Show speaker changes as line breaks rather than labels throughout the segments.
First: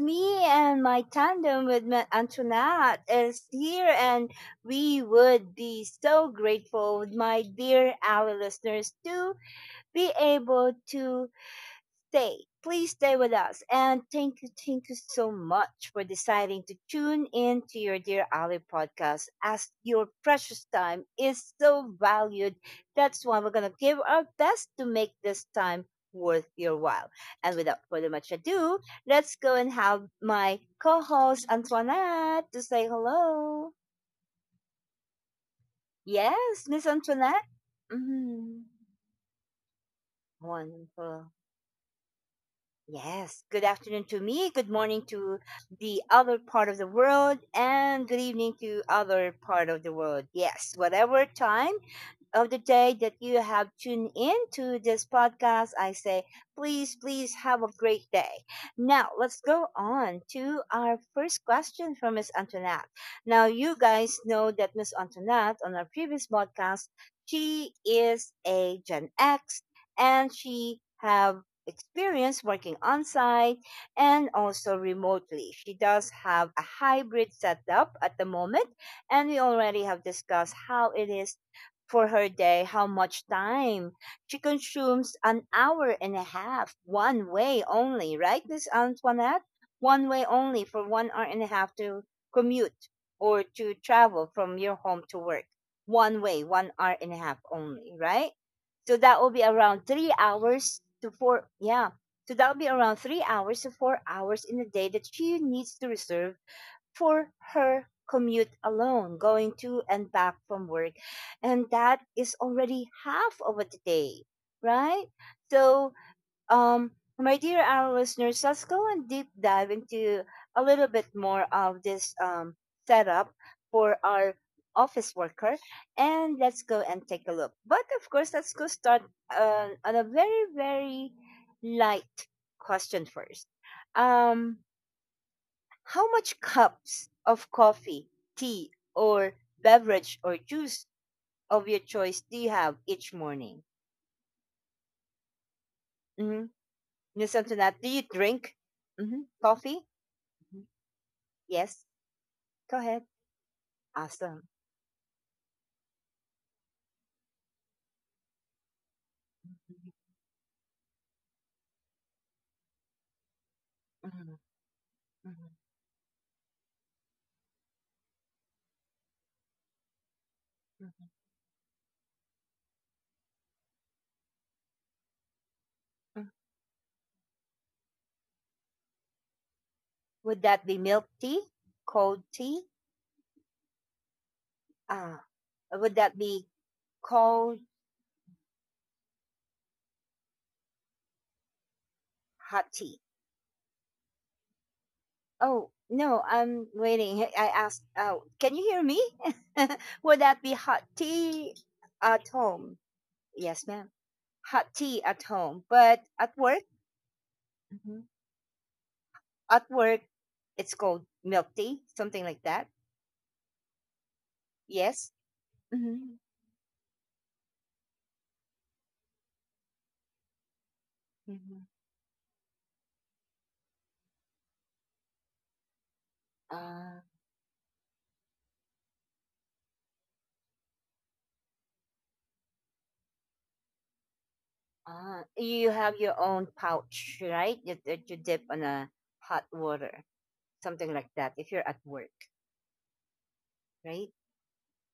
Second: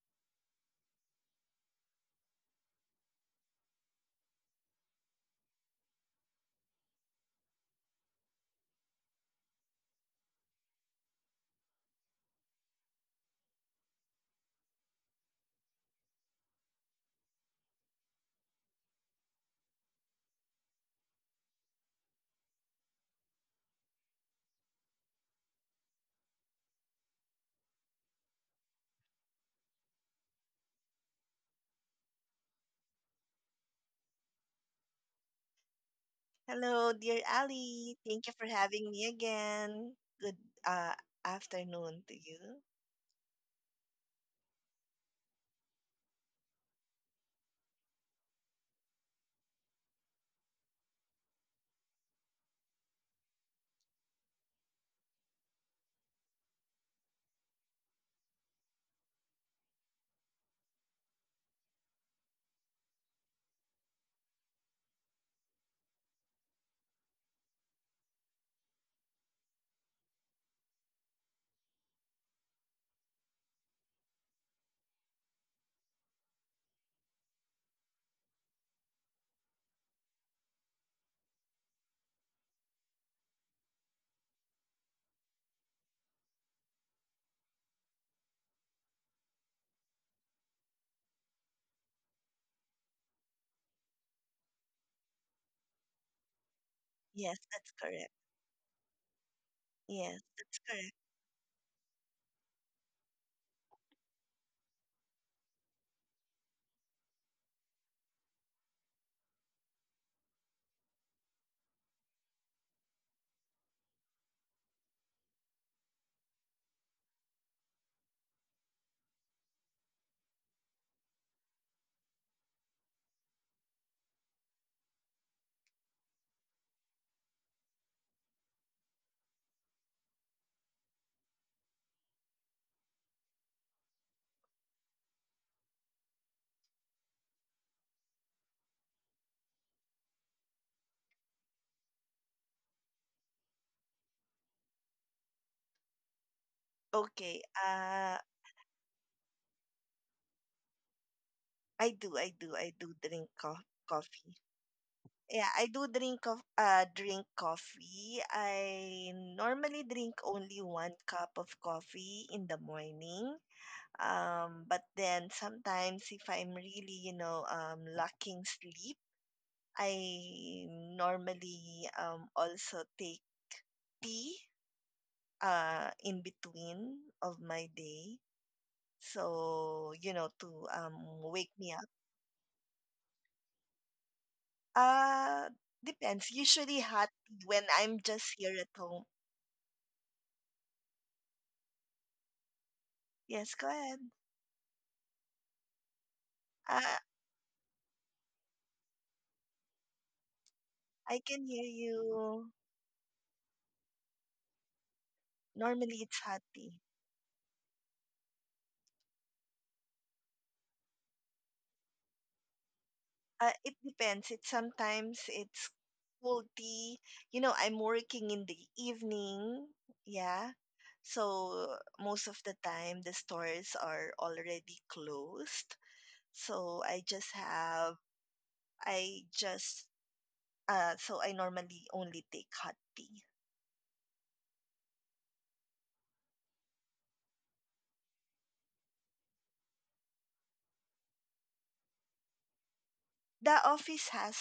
me and my tandem with Antoinette is here, and we would be so grateful, my dear our listeners, to be able to stay. Please stay with us. And thank you so much for deciding to tune in to your Dear Ali podcast as your precious time is so valued. That's why we're going to give our best to make this time worth your while. And without further much ado, let's go and have my co host Antoinette to say hello. Yes, Miss
Hello, dear
Antoinette.
Ali. Thank you for
Mhm.
having me again. Good
Wonderful.
afternoon to you.
Yes, good afternoon to me, good morning to the other part of the world, and good evening to other part of the world. Yes, whatever time of the day that you have tuned in to this podcast. I say, please have a great day. Now, let's go on to our first question from Miss Antoinette. Now, you guys know that Miss Antoinette on our previous podcast, she is a Gen X and she have experience working on site and also remotely. She does have a hybrid setup at the moment and we already have discussed how it is for her day, how much time she consumes, an hour and a half one way only, right, Miss Antoinette? One way only for 1 hour and a half to commute or to travel from your home to work, one way, 1 hour and a half
Yes,
only,
that's
right?
correct.
So that will be around three
Yes,
hours
that's
to
correct.
4, yeah. So that will be around 3 hours to 4 hours in a day that she needs to reserve for her commute alone, going to and back from work. And that is already half of a day, right? So, um, my dear our listeners, let's go and deep dive into a little bit more of this setup for our office worker and let's go and take a look. But of course, let's go start on a very, very light question first. Um, how much cups of coffee, tea, or beverage or juice of your choice do you have each morning? Mm-hmm. Listen to that. Do
Okay.
you drink coffee? Mhm. Yes.
I do,
Go
I
ahead.
do, I do drink
Awesome.
coffee. Yeah, I do drink drink coffee. I normally drink only one cup of coffee in the morning.
Mhm,
But
mhm,
then sometimes if I'm really, lacking sleep,
mhm,
I normally also take tea
mhm.
in between of my day.
Would
So, you
that be
know, to
milk tea,
wake me
cold
up.
tea? Ah, would
Uh,
that be
it's usually hot
cold
tea when I'm just here at home.
hot tea?
Yes, go ahead.
Oh no, I'm waiting. I
Uh,
asked. Oh, can you hear me? Would that be hot tea
I can hear
at home?
you.
Yes, ma'am. Hot tea at home, but at
Normally,
work,
it's hot tea.
hmm at work, it's called milk tea, something like that.
It depends. It
Yes.
sometimes
Hmm.
it's cold tea. You know, I'm working in the evening. Yeah.
hmm
So most of the time the stores are already closed.
Uh,
So I just have I just so I normally only take hot tea.
uh, you have your own pouch, right? That you dip on a hot water, something like that. If you're at work, right?
The office has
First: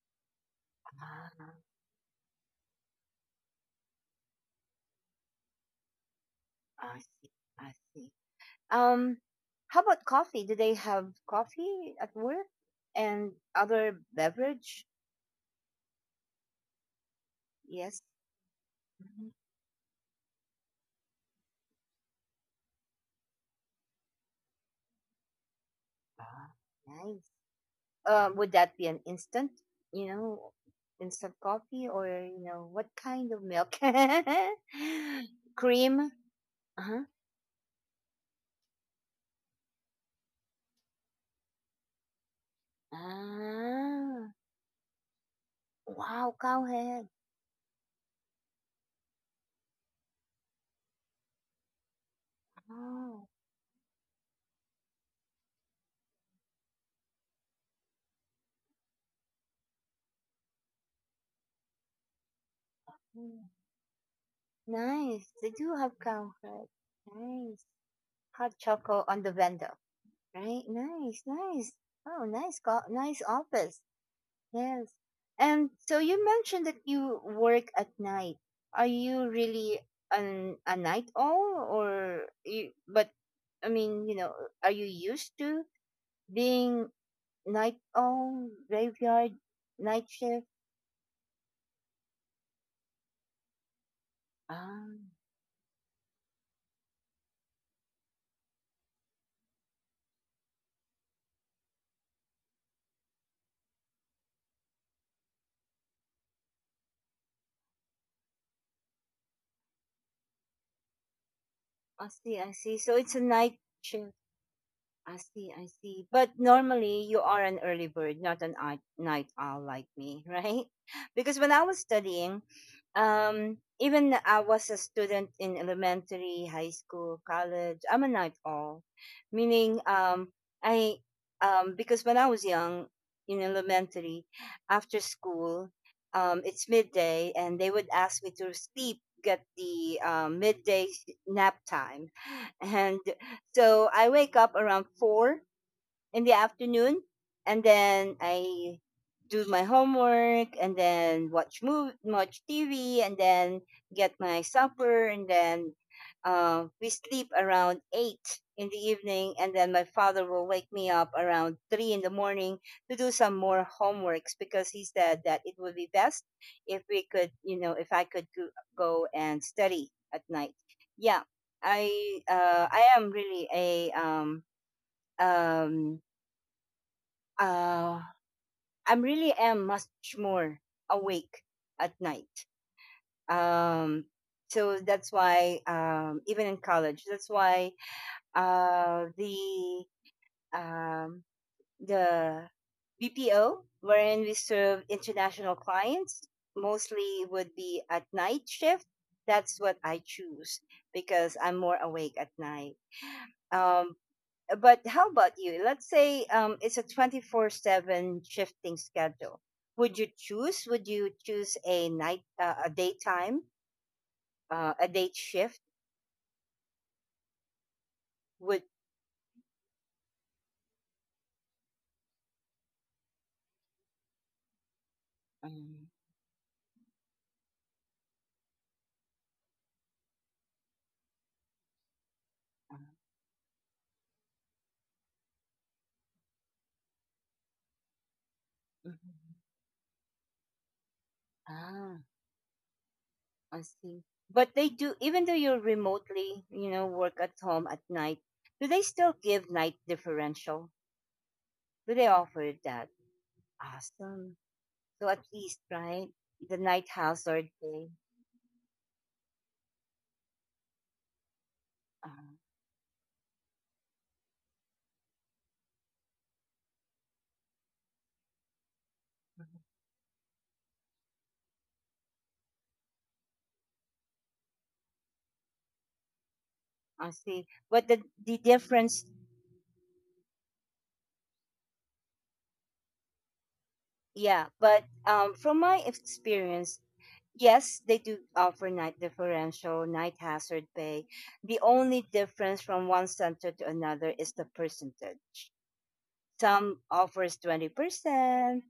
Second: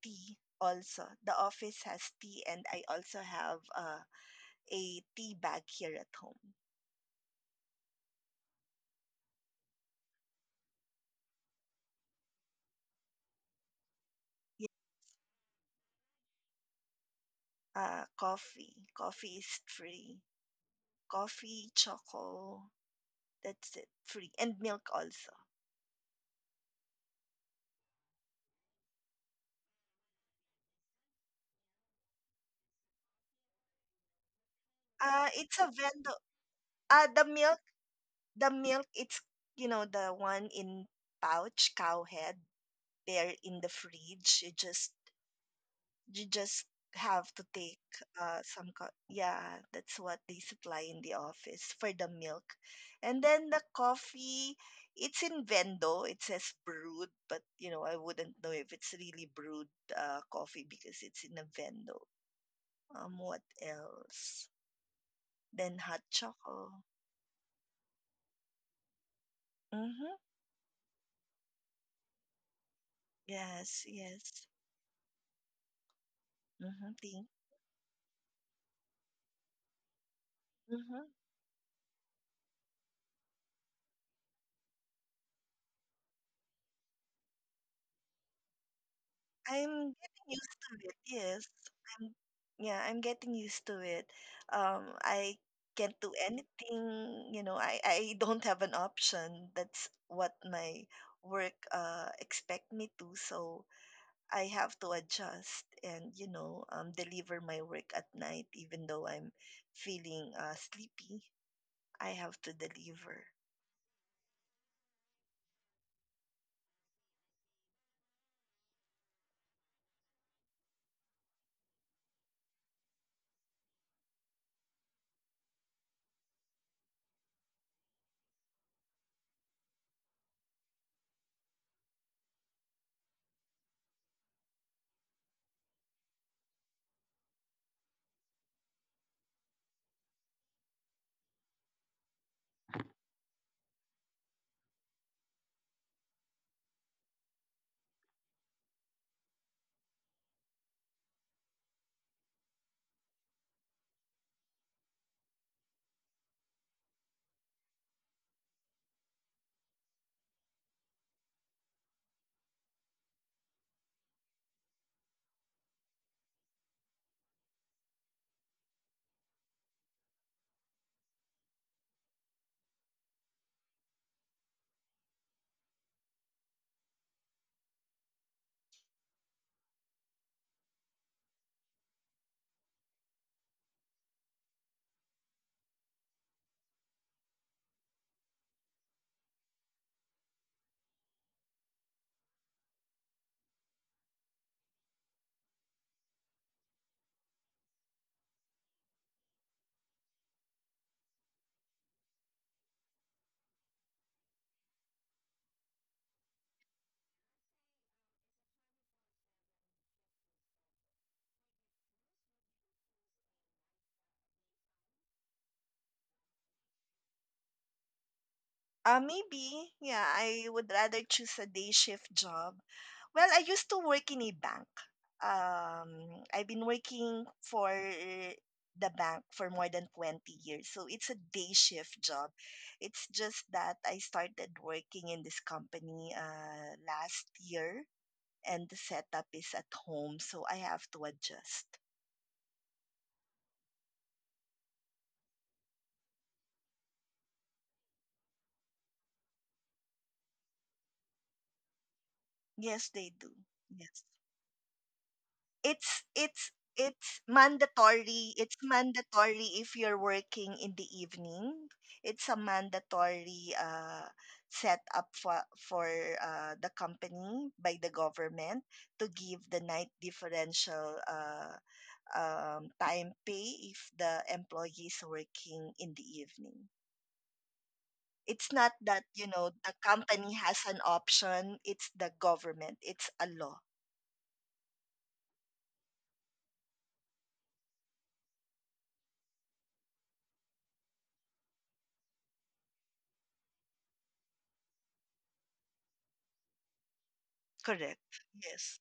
tea also.
Ah,
The office has tea and I also have a tea bag here at home.
I see. I see. Um, how about coffee? Do they have coffee at work and other
Yeah.
beverage? Yes.
Coffee.
Hmm.
Coffee is free. Coffee, choco, that's it, free. And milk also.
Ah, nice. Would that be an you know, instant coffee? Or, you know, what kind of milk?
It's a
Cream?
vendor. Uh,
Uh-huh.
the milk, the milk, it's, you know, the one in pouch, cow head, there in the
Ah,
fridge.
wow,
You just
cowhead.
have to take yeah, that's what they supply in the office for the milk.
Oh,
And then the coffee, it's in vendo. It says brewed, but you know, I wouldn't know if it's really brewed coffee because it's in a vendo.
mm,
What else?
nice. They do have
Then hot
cowhead.
choco.
Nice. Hot chocolate on the vendor,
Mm-hmm.
right? Nice, nice. Oh, nice office.
Yes, yes.
Yes. And so you mentioned that you work at night. Are you really an a night
Mm-hmm.
owl or you, but I mean, you know, are you used to being night owl, graveyard, night
I'm
shift?
getting used to it. Yes. I'm yeah, I'm getting used to it.
Ah,
I Can't do anything, you know, I don't have an option. That's what my work expect me to, so I have to adjust and, you know, deliver my work at night even though I'm feeling sleepy.
I see.
I
So it's a
have to
night
deliver.
shift. I see. But normally you are an early bird, not an night owl like me, right? Because when I was studying, even I was a student in elementary, high school, college, I'm a night owl, meaning I because when I was young in elementary, after school, it's midday, and they would ask me to sleep, get the midday nap time, and so I wake up around 4 in the afternoon, and then I do my homework, and then watch TV, and then get my supper, and then we sleep around 8 in the evening, and then my father will wake me up around 3 in the morning to do some more homeworks because he said that it would be best if we could, you know, if I could go and study at night. Yeah, I am really a um, uh, I'm really am much more awake at night. Um, so that's why even in college, that's why uh, the um, the BPO wherein we serve international clients mostly would be at night shift. That's what I choose because I'm more awake at night. Um, but how about you? Let's say it's a 24/7 shifting schedule. Would you choose a day shift? Would
Yeah, I would rather choose a day shift job. Well, I used to work in a bank.
um,
I've been working for the bank for more than 20 years. So it's a day shift job.
uh,
It's just that I started working in this company last year and the setup
mhm.
is at home. So I have to adjust.
Ah, I see. But they do, even though you're remotely, you know, work at home at night. Do they still give night differential? Do they offer
Yes,
that?
yes.
Awesome. So at least,
it's
right,
it's
the night
it's
house or day.
mandatory, it's mandatory if you're working in the evening.
Uh,
It's a mandatory setup for the company by the government to give the night differential time pay if the employee is working in the evening.
I see. But the
It's not that,
difference.
you know, the company has an option. It's the government, it's a law.
Yeah, but from my experience, yes, they do offer night differential, night hazard pay. The only difference from one center to another is the percentage. Some offers
Correct,
20%,
yes.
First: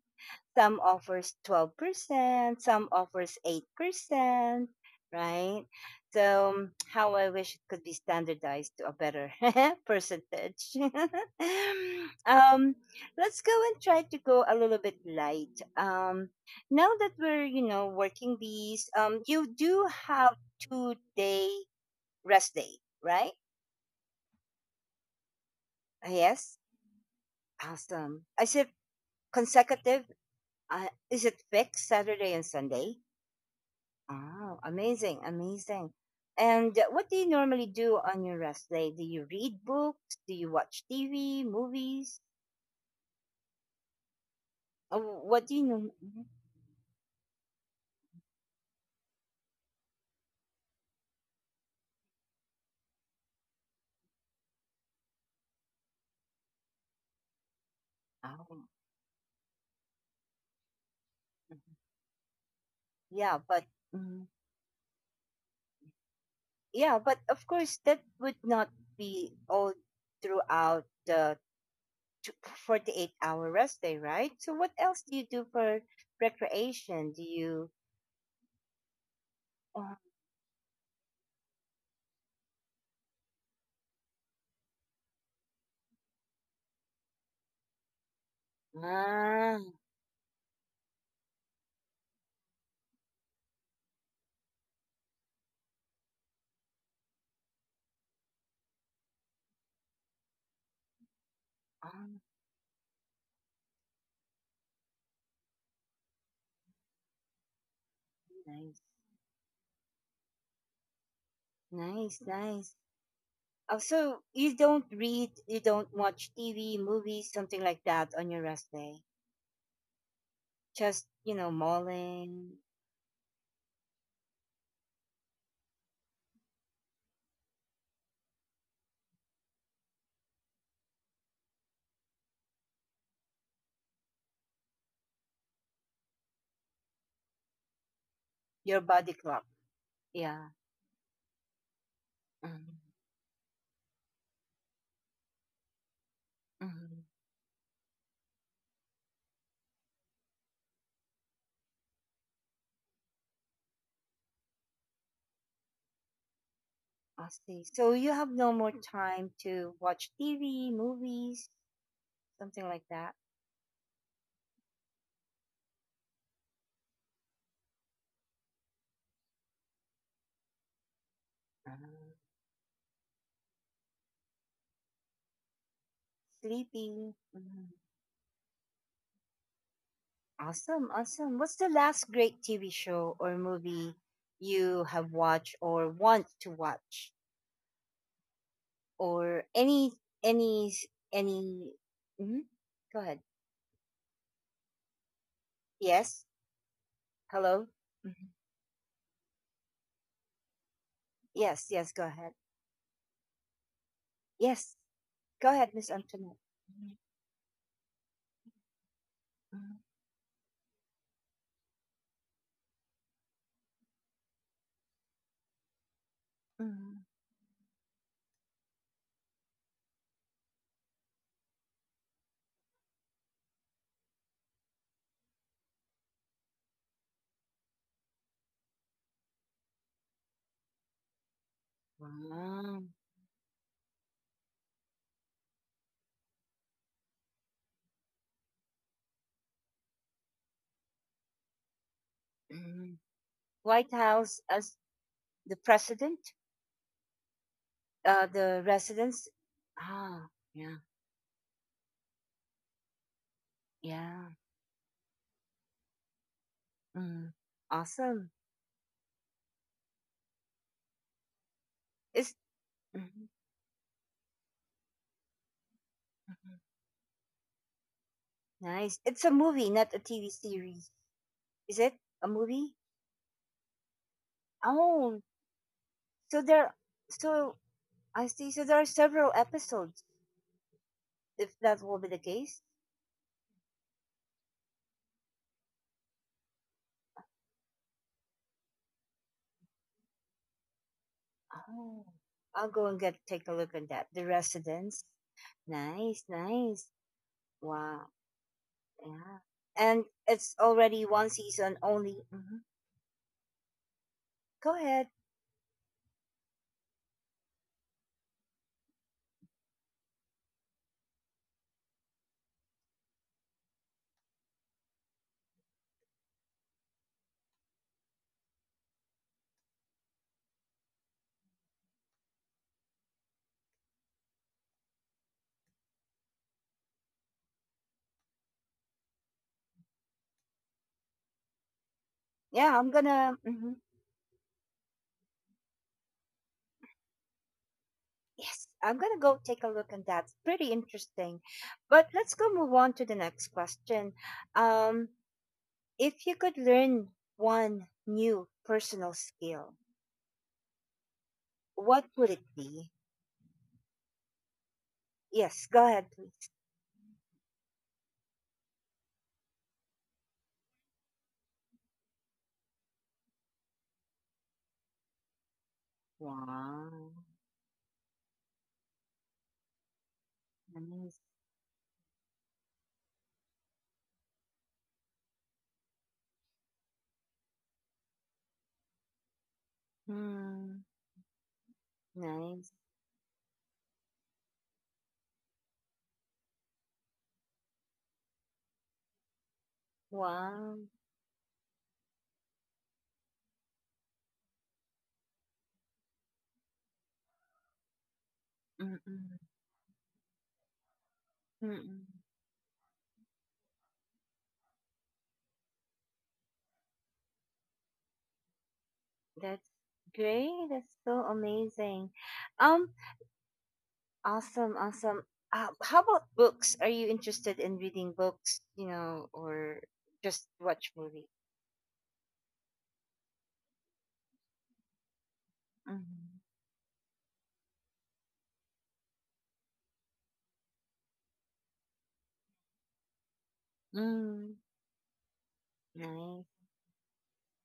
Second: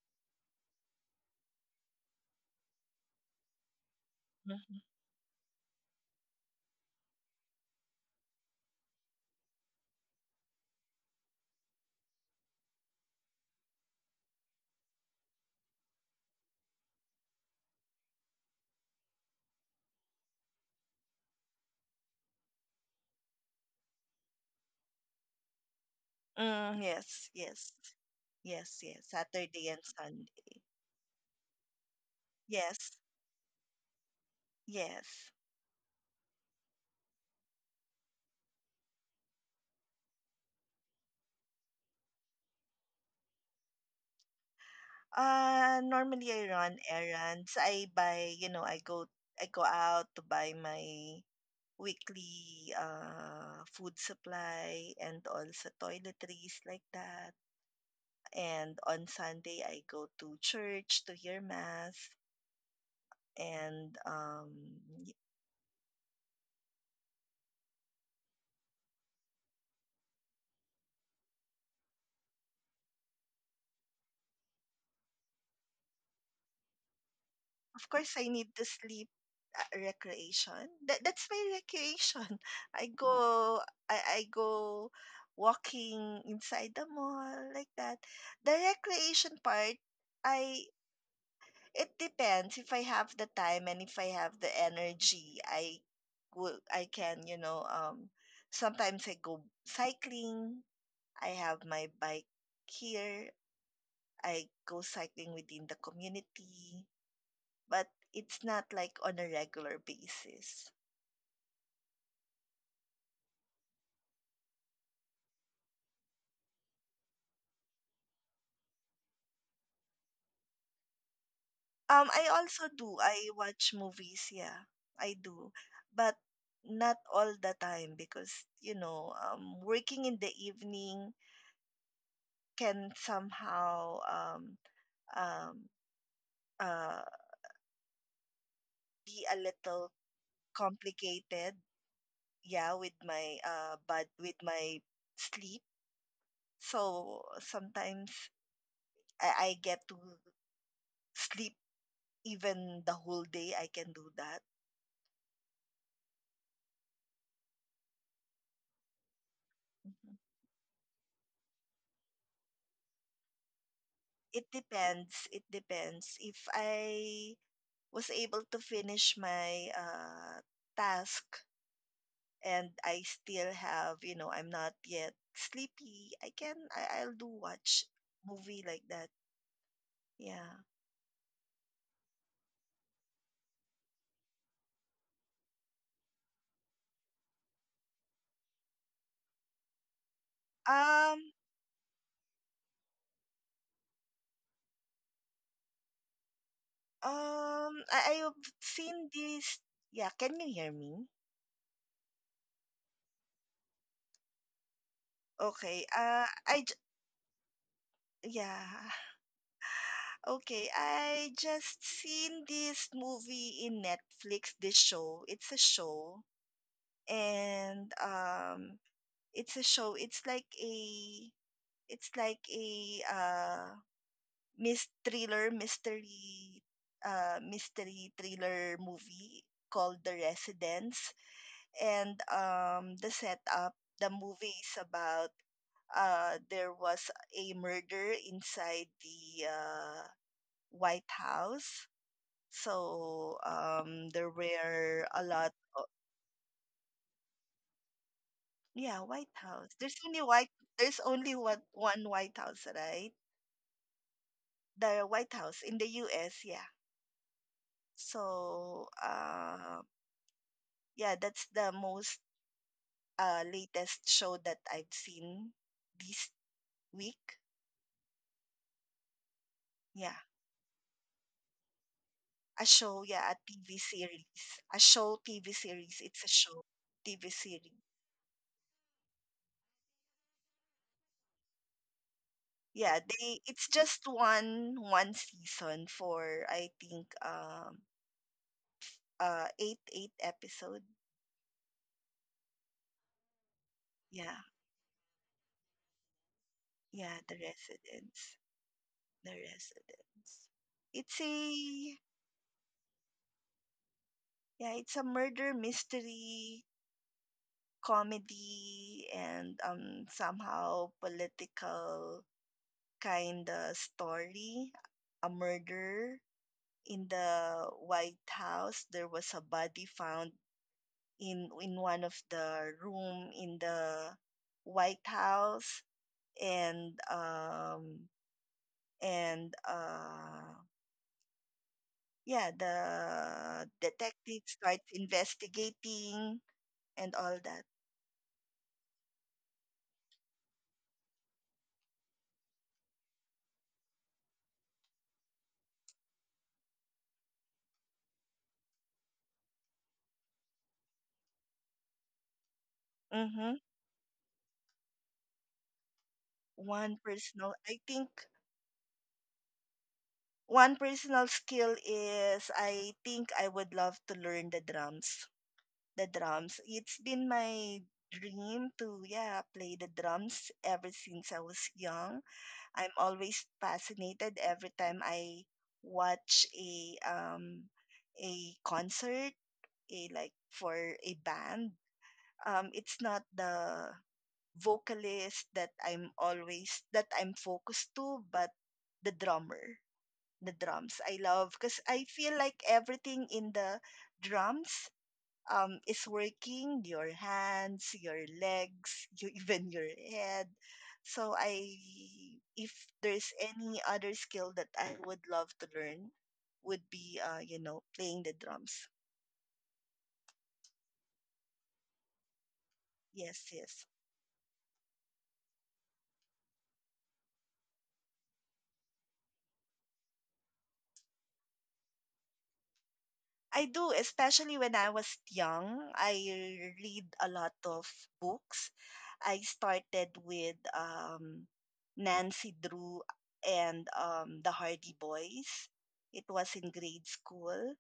some offers 12%, some offers 8%,
Mm-hmm.
right? So how I wish it could be standardized to a better percentage. um, let's go and try to go a little bit light. Now that we're, you know, working bees, you do have 2 day rest day, right? Yes.
Mm, yes, yes,
Awesome. Is
yes,
it
yes. Saturday and
consecutive?
Sunday.
Is it fixed Saturday and
Yes,
Sunday? Oh,
yes.
amazing, amazing. And what do you normally do on your rest day? Do you read books? Do you watch TV, movies? What do you know?
Normally I run errands. I buy, you know, I go out to buy my weekly food supply and also toiletries like that. And
Oh,
on Sunday I go to church to hear
mhm.
mass.
Yeah, but
And
mhm. Yeah, but of course that would not be all throughout the t- 48-hour rest day, right? So what else do you do for recreation? Do
of
you?
course, I need to sleep.
Oh,
Recreation. That's my recreation. I go I go walking inside the mall like that. The recreation part,
ah,
I it depends if I have the time and if I have the energy. I will I can you know Sometimes I go cycling. I have my bike
ah,
here. I go cycling within the community, but it's not
nice,
like on a regular basis.
nice. Oh, so you don't read, you don't watch TV, movies, something like that on your rest day. Just you know,
I
mauling
also do. I watch movies, yeah. I do. But not all the time because, you know, working in the evening can somehow um, uh,
your body
be
clock.
a little
Yeah.
complicated,
Mm.
yeah, with my sleep.
Mm-hmm.
So sometimes I get to sleep even the whole day. I can do that.
I see. So you have no more time to watch
Mm-hmm.
TV, movies, something like that.
It depends. It depends. If I was able to finish my task
Uh,
and I still have, you know, I'm not yet sleepy,
Sleeping.
I'll do
Mhm.
watch movie like that. Yeah.
Awesome, awesome. What's the last great TV show or movie you have watched or want to watch? Or any
Um,
any hmm go ahead. Yes. Hello. Mhm.
I've seen this. Yeah, can you hear me?
Yes, go ahead. yes Go ahead,
Okay.
Miss Antoinette.
I, j-
Mhm,
yeah.
mhm,
Okay, I just seen this movie in Netflix, this show. It's a show.
mhm.
And it's a show, it's like a mis thriller mystery mystery thriller movie called The Residence. And
Wow.
the movie is about there was a murder inside the White House.
Mhm.
So
White house,
there
as
were a
the
lot.
president the residence.
Yeah, White House.
Ah,
There's only
yeah,
white. There's only one White House, right?
yeah
The White House in the U.S. Yeah.
mhm. Awesome.
So, yeah, that's the most
It's mhm,
latest show that I've seen this
mhm.
week.
Nice. It's a movie, not a TV series? Is it a
A
movie?
show, yeah, a TV series. A
Oh,
show TV series. It's a
so
show
there
TV
so
series.
I see. So there are several episodes. If that will be the case,
Yeah, they. It's just one season for I think eight episode.
oh, I'll go and get take a look at that. The
Yeah,
Residence. Nice, nice.
yeah, The
Wow.
Resident. The
Yeah. And
Residence.
it's already
It's
1 season
a
only. Hmm. Go
Yeah, it's a
ahead.
murder mystery comedy and somehow political kind of story. A murder in the White House. There was a body found in one of the room in the White House, and and uh
Yeah,
yeah,
I'm gonna. Hmm.
the detective starts investigating and all that.
Yes, I'm gonna go take a look at that. Pretty interesting. But let's go move on to the next question. Um, if you could learn one new personal skill, what would it be?
Mm-hmm.
Yes, go ahead, please.
One personal, I think One personal skill is, I think, I would love to learn the drums. The drums. It's
Wow.
been my dream to yeah play the drums ever since I
Nice.
was young. I'm always fascinated every time I watch a concert, a like for
Hmm.
a band.
Nice.
It's not the vocalist that I'm focused to, but the drummer, the
Wow.
drums I love because I feel like everything in the drums is working, your hands, your legs, you,
Mm-mm.
even your head. So I
Mm-mm.
if there's any other skill that I would love to learn would be you know playing the drums.
That's great. That's so amazing. Um,
Yes, yes.
awesome. How about books? Are you interested in reading books, you know, or just watch movie?
I do, especially when I was young.
Mm-hmm.
I read a lot of books. I started with Nancy Drew and the
Mm.
Hardy Boys. It was
Nice.
in grade school.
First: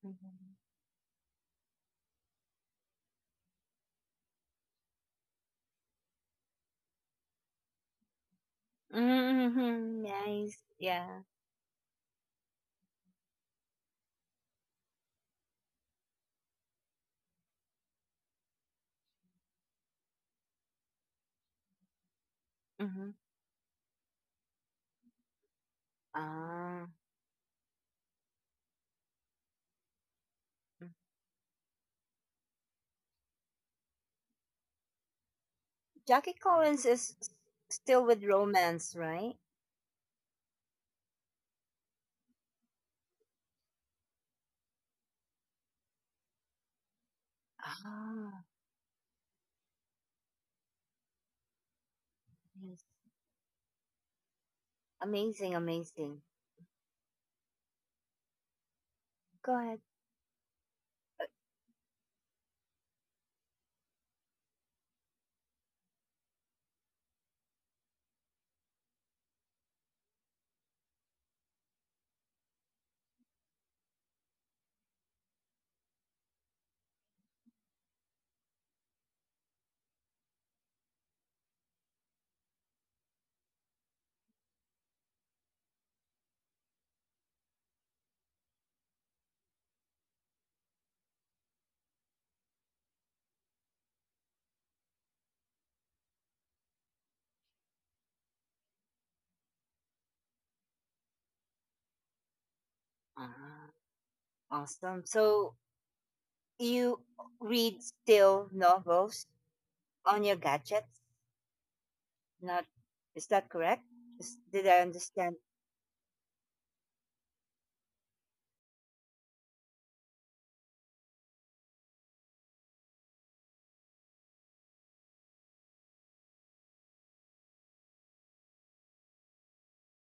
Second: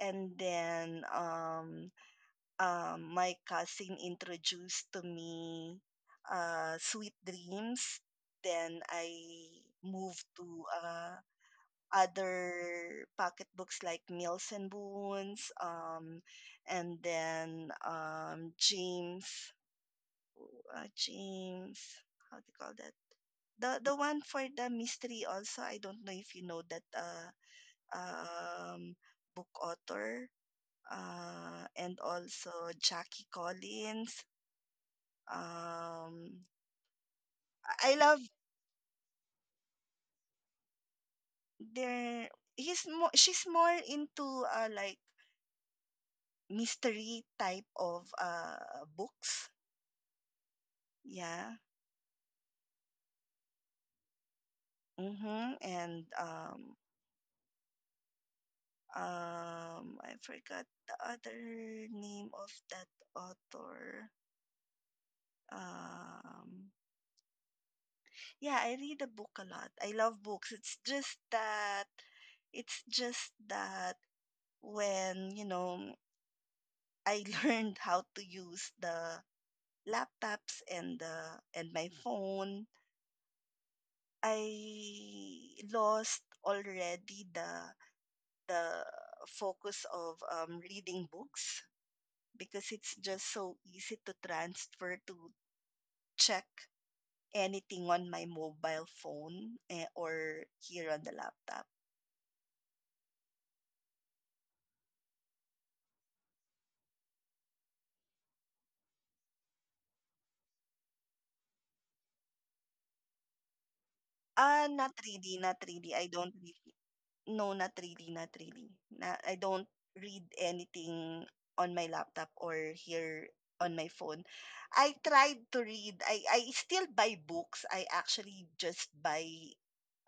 And
Mm-hmm.
then my cousin introduced to me Sweet Dreams. Then I
Mm-hmm.
moved
Nice.
to
Yeah.
other pocket books like Meals and Boons, and then James, James, how do you call
Mm-hmm.
that? The one for the mystery also. I don't know if you know
Ah.
that
Mm-hmm.
um, book author, and also Jackie Collins.
Jackie
Um,
Collins is still
I
with
love
romance, right?
their. He's more. She's more into like mystery type of
Ah,
books. Yeah.
yes. Amazing,
Mm-hmm. And
amazing. Go ahead.
I forgot the other name of that author. Um, yeah, I read a book a lot. I love books. It's just that when, you know, I learned how to use the laptops and my phone, I lost already the focus of reading books because it's just so easy to transfer to check anything on my mobile phone eh, or here on the laptop.
Ah, awesome. So you read still novels on your gadgets? Not, is that correct?
Ah,
Did
not
I
really,
understand,
not really. I don't really. No, not really, not really. Na, I don't read anything on my laptop or here on my phone. I tried to read. I still buy books. I actually just buy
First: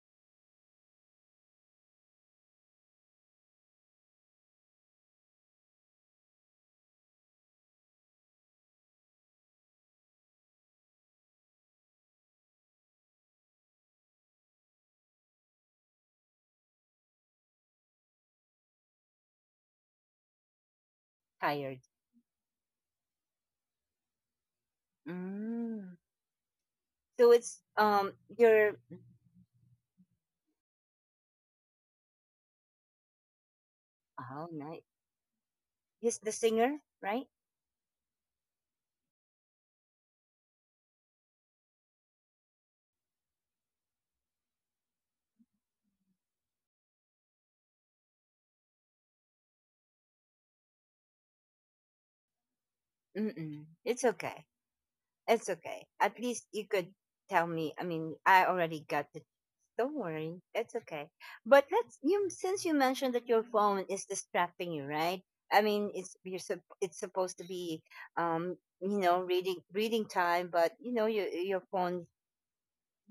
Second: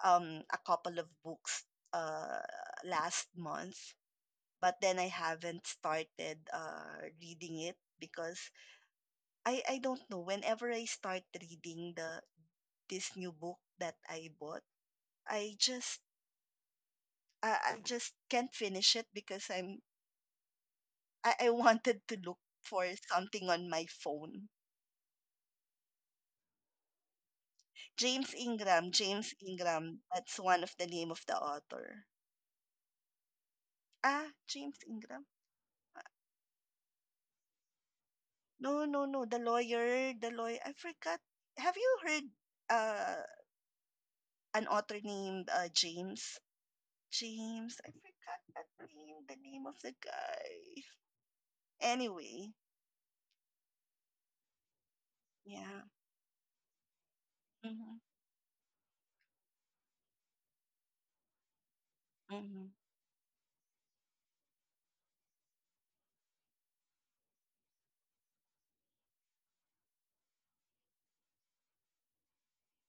a couple of books uh last month, but then I haven't started reading it because I don't know, whenever I start reading the this new book that I bought, I just I just can't finish it because I
tired?
wanted to look for something on my phone.
Mm. So it's
James
your
Ingram, James Ingram, that's one of the name of the author. Ah,
oh nice.
James Ingram.
He's the singer, right?
No, no, no. The lawyer, the lawyer. I forgot. Have you heard uh an author named James? James. I forgot the name. The name of the guy. Anyway,
Mm-mm. It's okay. At
yeah.
least you could tell me. I mean,
Hmm.
I already got. Don't worry, that's okay. But let's you, since you
Hmm.
mentioned that your phone is distracting you, right? I mean, it's you're it's supposed to be, um, you know, reading time, but you know, your phone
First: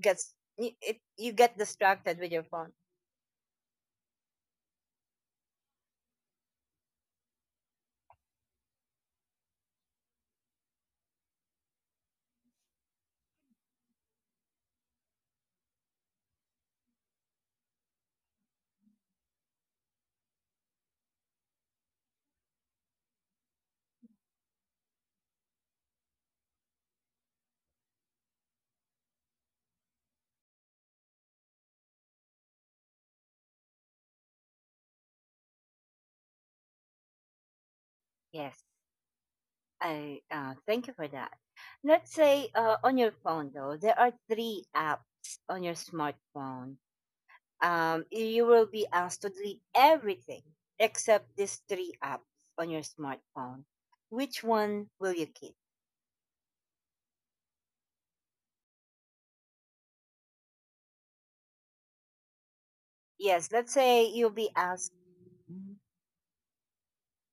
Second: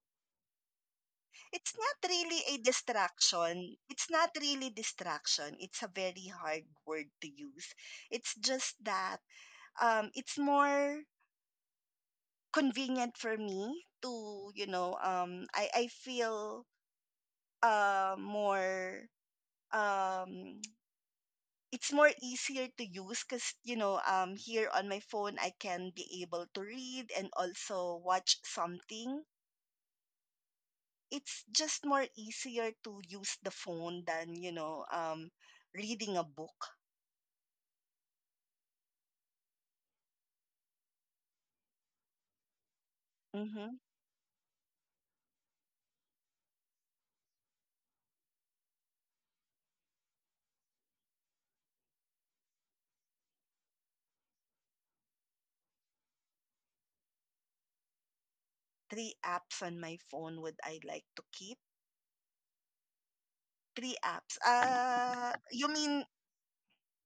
gets you get
It's not
distracted with
really
your
a
phone.
distraction. It's not really distraction. It's a very hard word to use. It's just that it's more convenient for me to, you know, I feel more um it's more easier to use because, you know, here on my phone I can be able to read and also watch something. It's just more easier to use the phone than, you know, reading a book.
Yes, I thank you for that. Let's say on your phone, though,
Mm-hmm.
there are 3 apps on your smartphone, you will be asked to delete everything except these 3 apps on your smartphone. Which one will you keep?
Three apps on my phone would I like to keep?
Yes, let's say
Three
you'll be
apps
asked,
you mean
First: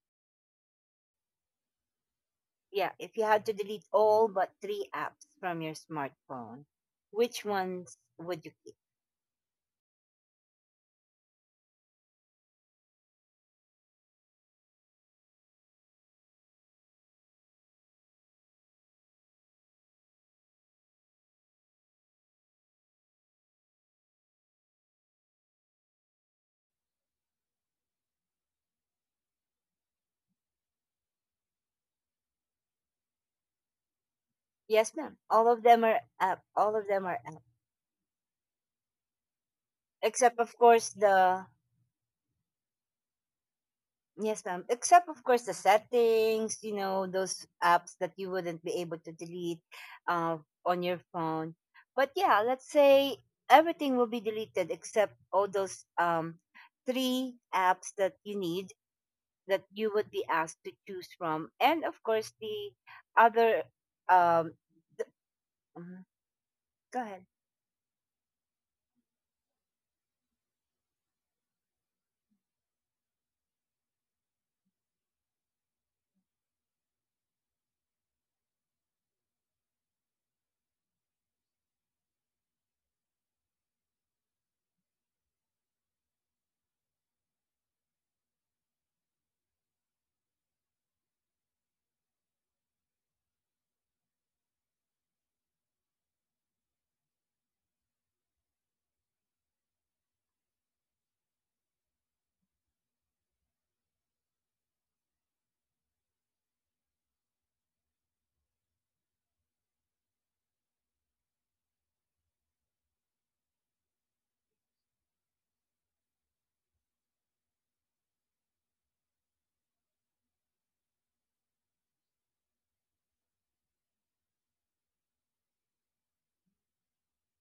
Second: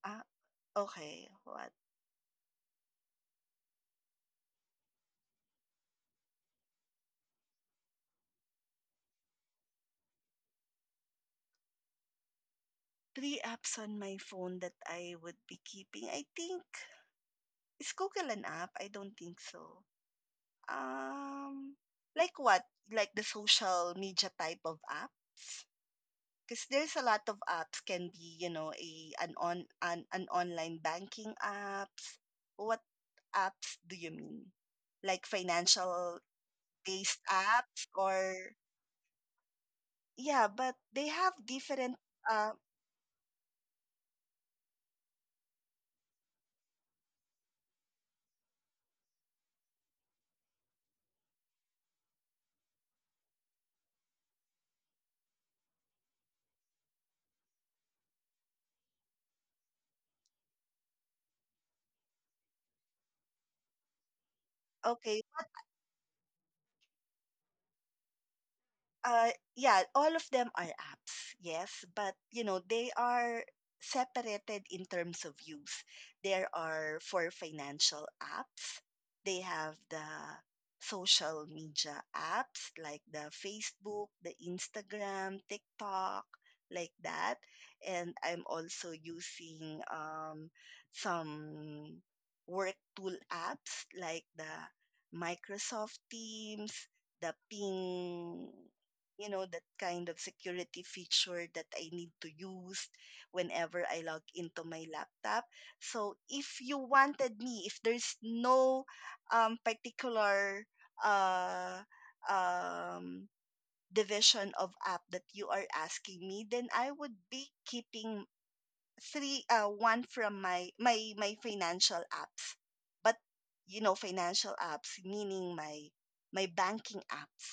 uh, okay, what?
yeah, if you had to delete all but 3 apps from your smartphone, which ones would you keep?
Three apps on my phone that I would be keeping, I think, is Google an app? I don't think so. Um, like what? Like the social media type of apps? Because there's a lot of apps can be, you know, a an on an, an online banking apps. What apps do you mean?
Yes, ma'am.
Like
All of them are
financial
app. All of them are
based
app,
apps or, yeah,
except of
but
course
they have
the.
different uh
Yes, ma'am. Except of course the settings, you know, those apps that you wouldn't be able to delete uh, on your phone. But yeah, let's say everything will be deleted except all those 3 apps that you need, that you would be asked to choose from, and of course the other. Um,
okay.
the, Mhm, go ahead.
Yeah, all of them are apps, yes, but you know, they are separated in terms of use. There are for financial apps, they have the social media apps like the Facebook, the Instagram, TikTok, like that. And I'm also using some work tool apps like the Microsoft Teams, the Ping, you know, that kind of security feature that I need to use whenever I log into my laptop. So if you wanted me, if there's no particular uh, um, division of app that you are asking me, then I would be keeping three one from my financial apps. But financial apps meaning my banking apps,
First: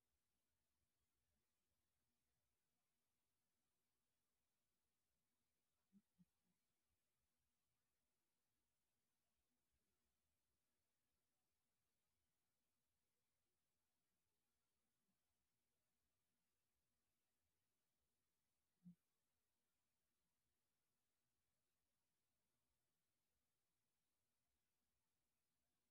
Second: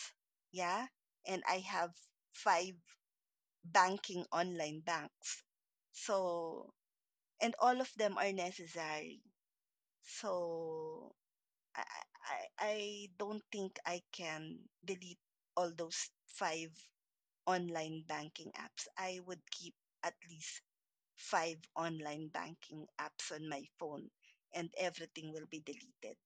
yeah. And I have five banking online banks. So, and all of them are necessary. So I don't think I can delete all those five online banking apps. I would keep at least five online banking apps on my phone, and everything will be deleted.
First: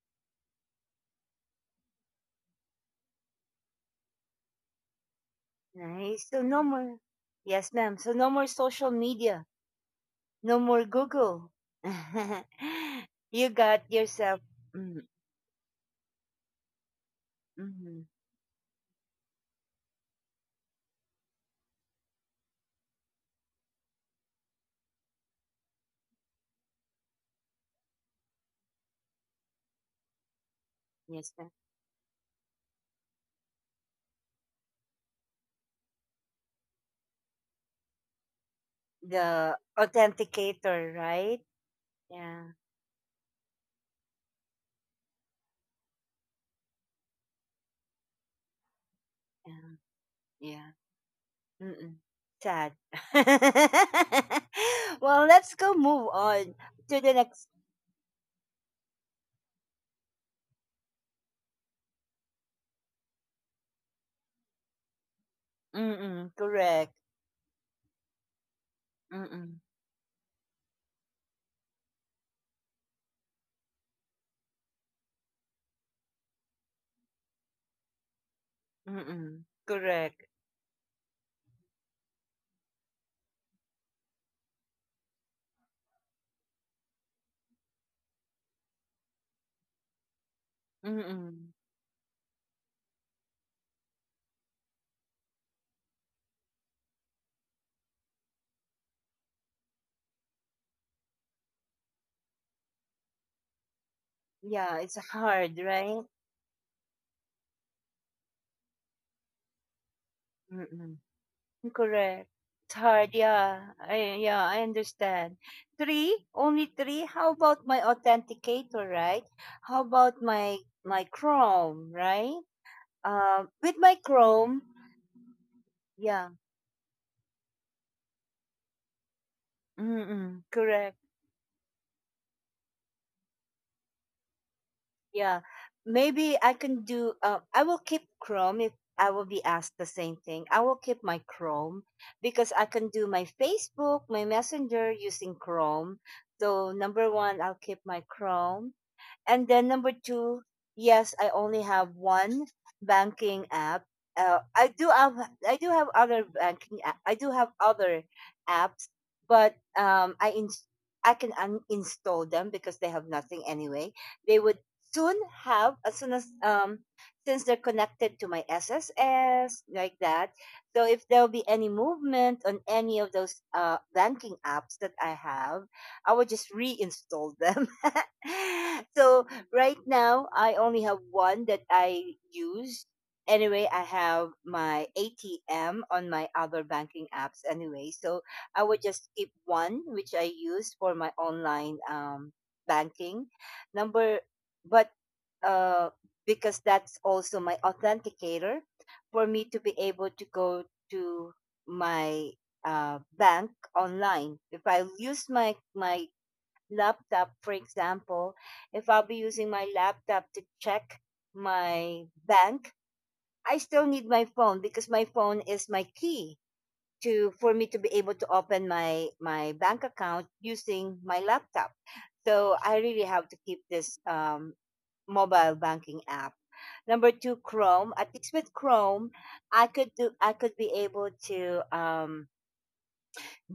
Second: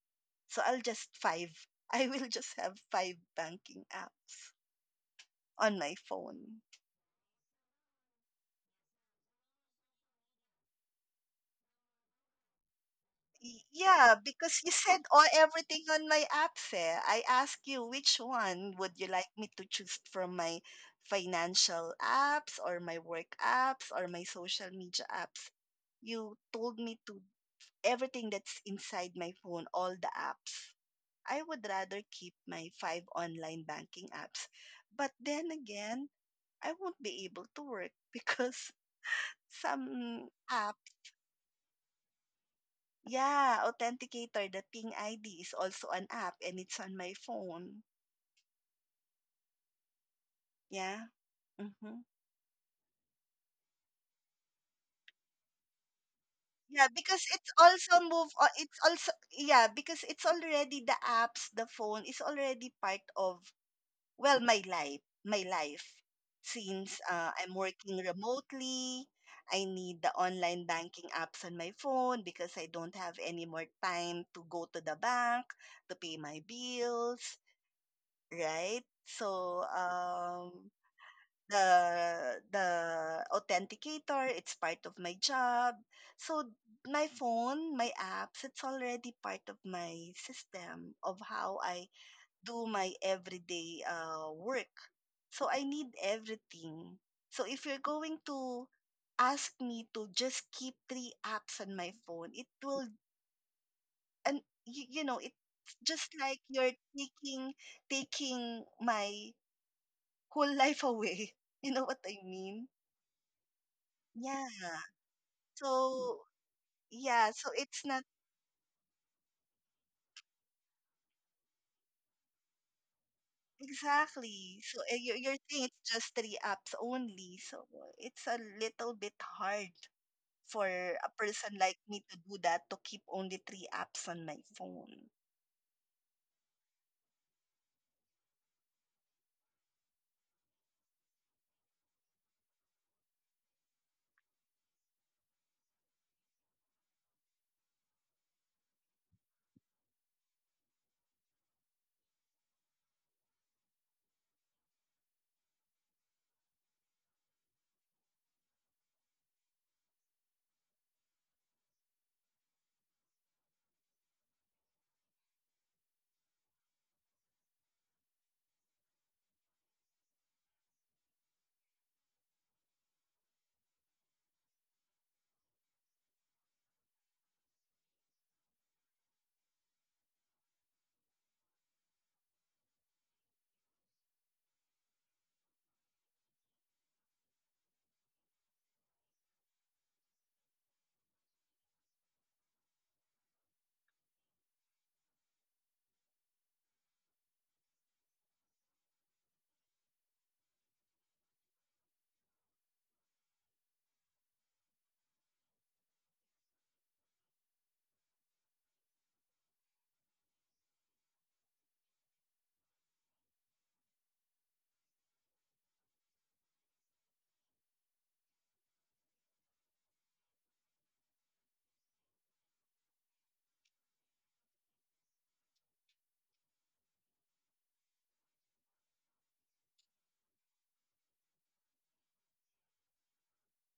So I'll just five, I will just have five banking apps on my
Nice. So
phone.
no more. Yes, ma'am. So no more social media, no more Google.
Y-
you got
Yeah,
yourself
because you said
mm,
all everything on my apps eh. I ask you which
mhm,
one would you like me to choose from my financial apps or my work apps or my social media apps. You told me to everything that's inside my phone, all the apps. I would
yes
rather keep my five online banking apps. But then again, I won't be able to work because
the
some app,
authenticator, right? Yeah,
yeah, Authenticator, the Ping ID is also an app and it's on my phone.
yeah,
Yeah.
yeah.
Mm-hmm.
Mm-mm. Sad. Let's go move
Yeah,
on
because
to the next.
it's also, yeah, because it's already the apps, the phone is already part of, well, my life
Mm-mm,
since
correct.
I'm working remotely. I
Mm-mm,
need the online banking apps on my phone because I don't have any more time to go to the bank to pay my bills, right? So,
mm-mm,
um
correct.
the the authenticator, it's part of my job. So my phone, my apps, it's already part of my system of how I
Mm-mm.
do my everyday work. So I need everything. So if you're going to ask me to just keep three apps on my phone, it will, and
Yeah,
it's
it's hard,
just
right?
like you're taking my whole life away.
Mm-mm.
You know what I
Correct.
mean?
It's hard. Yeah.
Yeah.
Yeah, I understand.
So
Three? Only
yeah.
three?
So
How
it's
about
not
my authenticator, right? How about my Chrome, right? With my
exactly. So
Chrome,
you're saying it's just three
yeah.
apps only. So it's a little bit hard for
Mm-mm,
a
correct.
person like me to do that, to keep only three apps on my phone.
Yeah. Maybe I can do, I will keep Chrome if I will be asked the same thing. I will keep my Chrome because I can do my Facebook, my Messenger using Chrome. So number one, I'll keep my Chrome. And then number two, yes, I only have one banking app. I do have other banking app. I do have other apps, but I can uninstall them because they have nothing anyway. They would soon have as soon as since they're connected to my SSS like that. So if there'll be any movement on any of those banking apps that I have, I would just reinstall them. So right now, I only have one that I use. Anyway, I have my ATM on my other banking apps anyway. So I would just keep one, which I use for my online banking. Number, but uh, because that's also my authenticator for me to be able to go to my bank online. If I use my laptop, for example, if I'll be using my laptop to check my bank, I still need my phone because my phone is my key to for me to be able to open my bank account using my laptop. So I really have to keep this mobile banking app. Number two, Chrome. At least with Chrome, I could do. I could be able to.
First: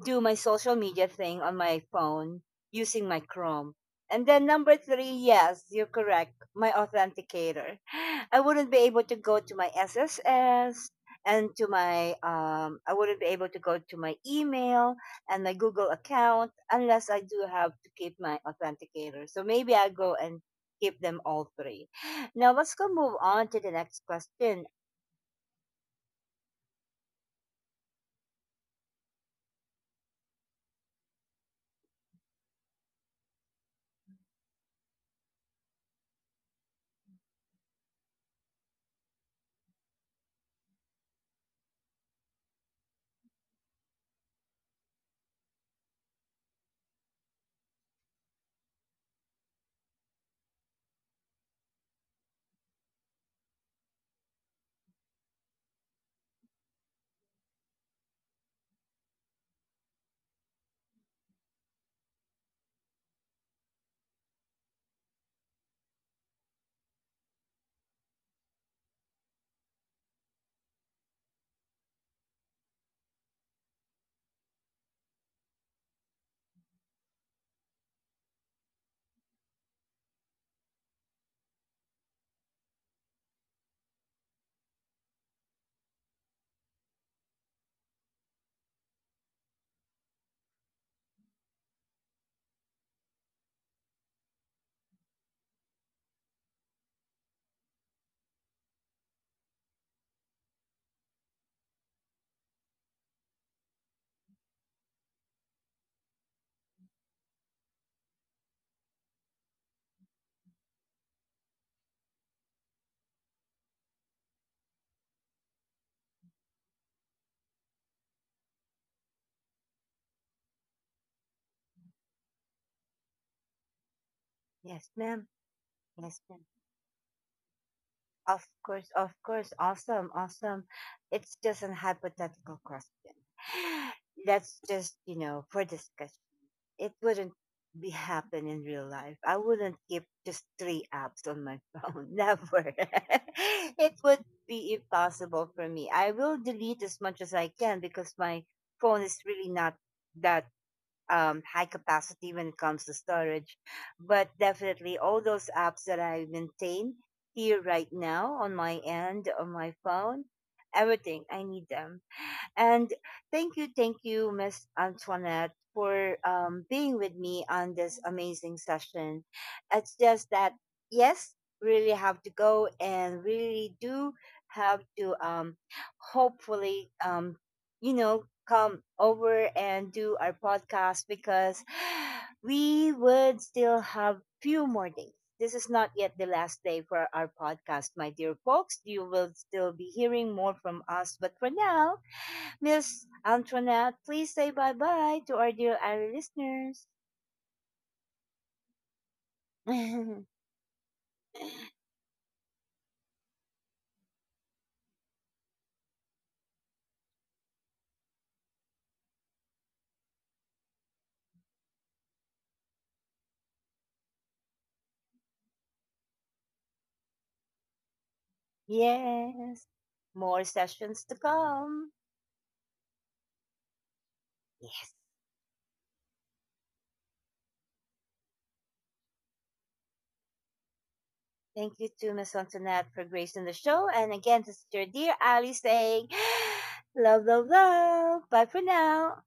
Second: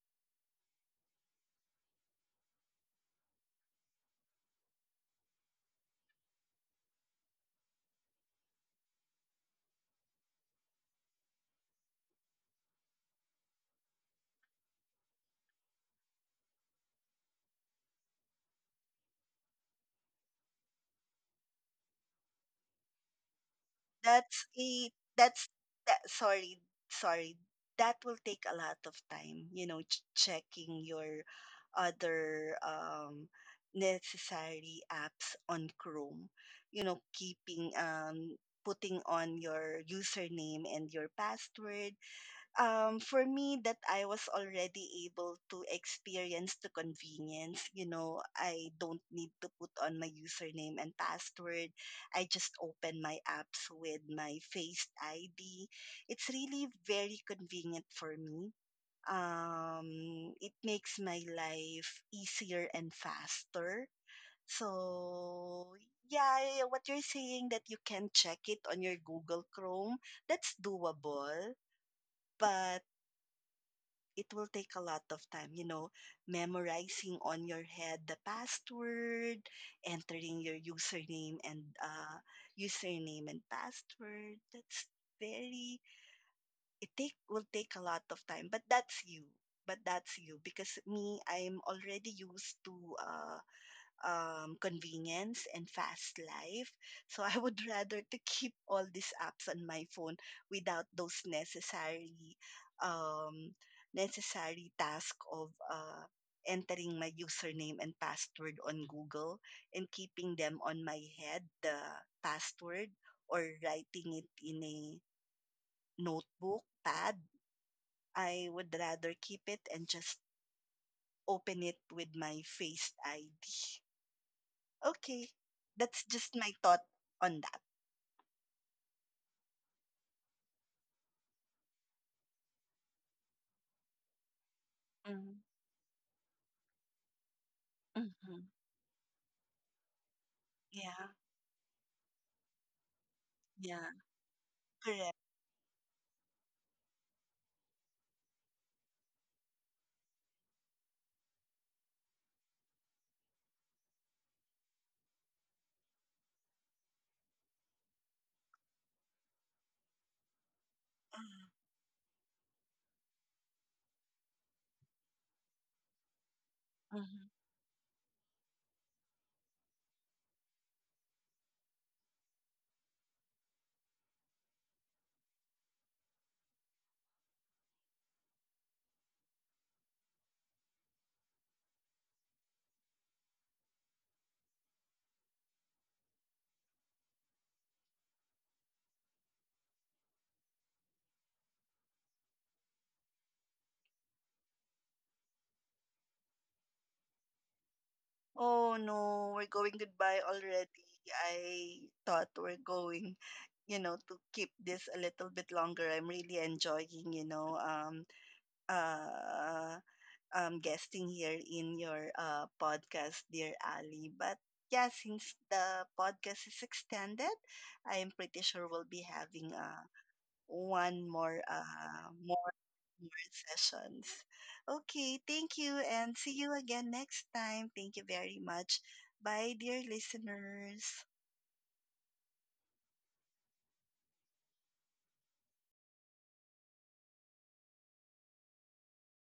Do my social media thing on my phone using my Chrome. And then number three, yes, you're correct, my authenticator. I wouldn't be able to go to my SSS and to my I wouldn't be able to go to my email and my Google account unless I do have to keep my authenticator. So maybe I go and keep them all three. Now let's go move on to the next
That's
question.
a that's that, sorry, sorry. That will take a lot of time, checking your other necessary apps on Chrome. You know, keeping putting on your username and your password, for me that I was already able to experience the convenience. You know, I don't need to put on my username and password. I just open my apps with my Face ID. It's really very convenient for me. It makes my life easier and faster. So, yeah, what you're saying that you can check it on your Google Chrome, that's doable, but it will take a lot of time, memorizing on your head the password, entering your username and username and password. That's very it take will take a lot of time, but that's you. But that's you because me, I'm already used to uh convenience and fast life. So I would rather to keep all these apps on my phone without those um, necessary task of entering my username and password on Google, and keeping them on my head, the password, or writing it in a notebook pad. I would rather keep it and just open it with my face ID.
Yes,
Okay.
ma'am.
That's just
Yes,
my
ma'am.
thought on that.
Of course, of course. Awesome, awesome. It's just an hypothetical question. That's just, you
Mhm.
know, for discussion. It wouldn't be
Mhm.
happen in real life. I wouldn't keep just three
Yeah.
apps on my phone. Never.
Yeah.
It would be
Correct.
impossible for me. I will delete as much as I can because my phone is really not that high capacity when it comes to storage. But definitely, all those apps that I maintain here right now on my end, on my phone, everything,
Mm.
I need them. And thank you, Miss Antoinette, for being with
Mhm.
me on this amazing session. It's just that, yes, really have to go and really do have to hopefully, you know, come over and do our podcast because we would still have few more days. This is not yet the last day for our podcast, my dear folks. You will still be hearing more from us, but for now, Miss Antoinette, please say bye bye to our dear Ari listeners.
Oh no, we're going goodbye already. I thought we're going to keep this a little bit longer. I'm really enjoying, you know, um, uh, um, guesting here in your podcast, dear Ali. But yeah, since the podcast is extended, I am pretty sure we'll be having
Yes, more sessions
one
to
more
come.
more sessions.
Yes.
Okay, thank you and see you again next time. Thank you very much. Bye, dear listeners.
Thank you to Miss Antoinette for gracing the show. And again, this is your dear Ali saying, love, love, love. Bye for now.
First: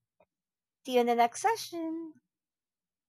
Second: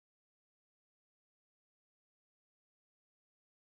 See you in the next session.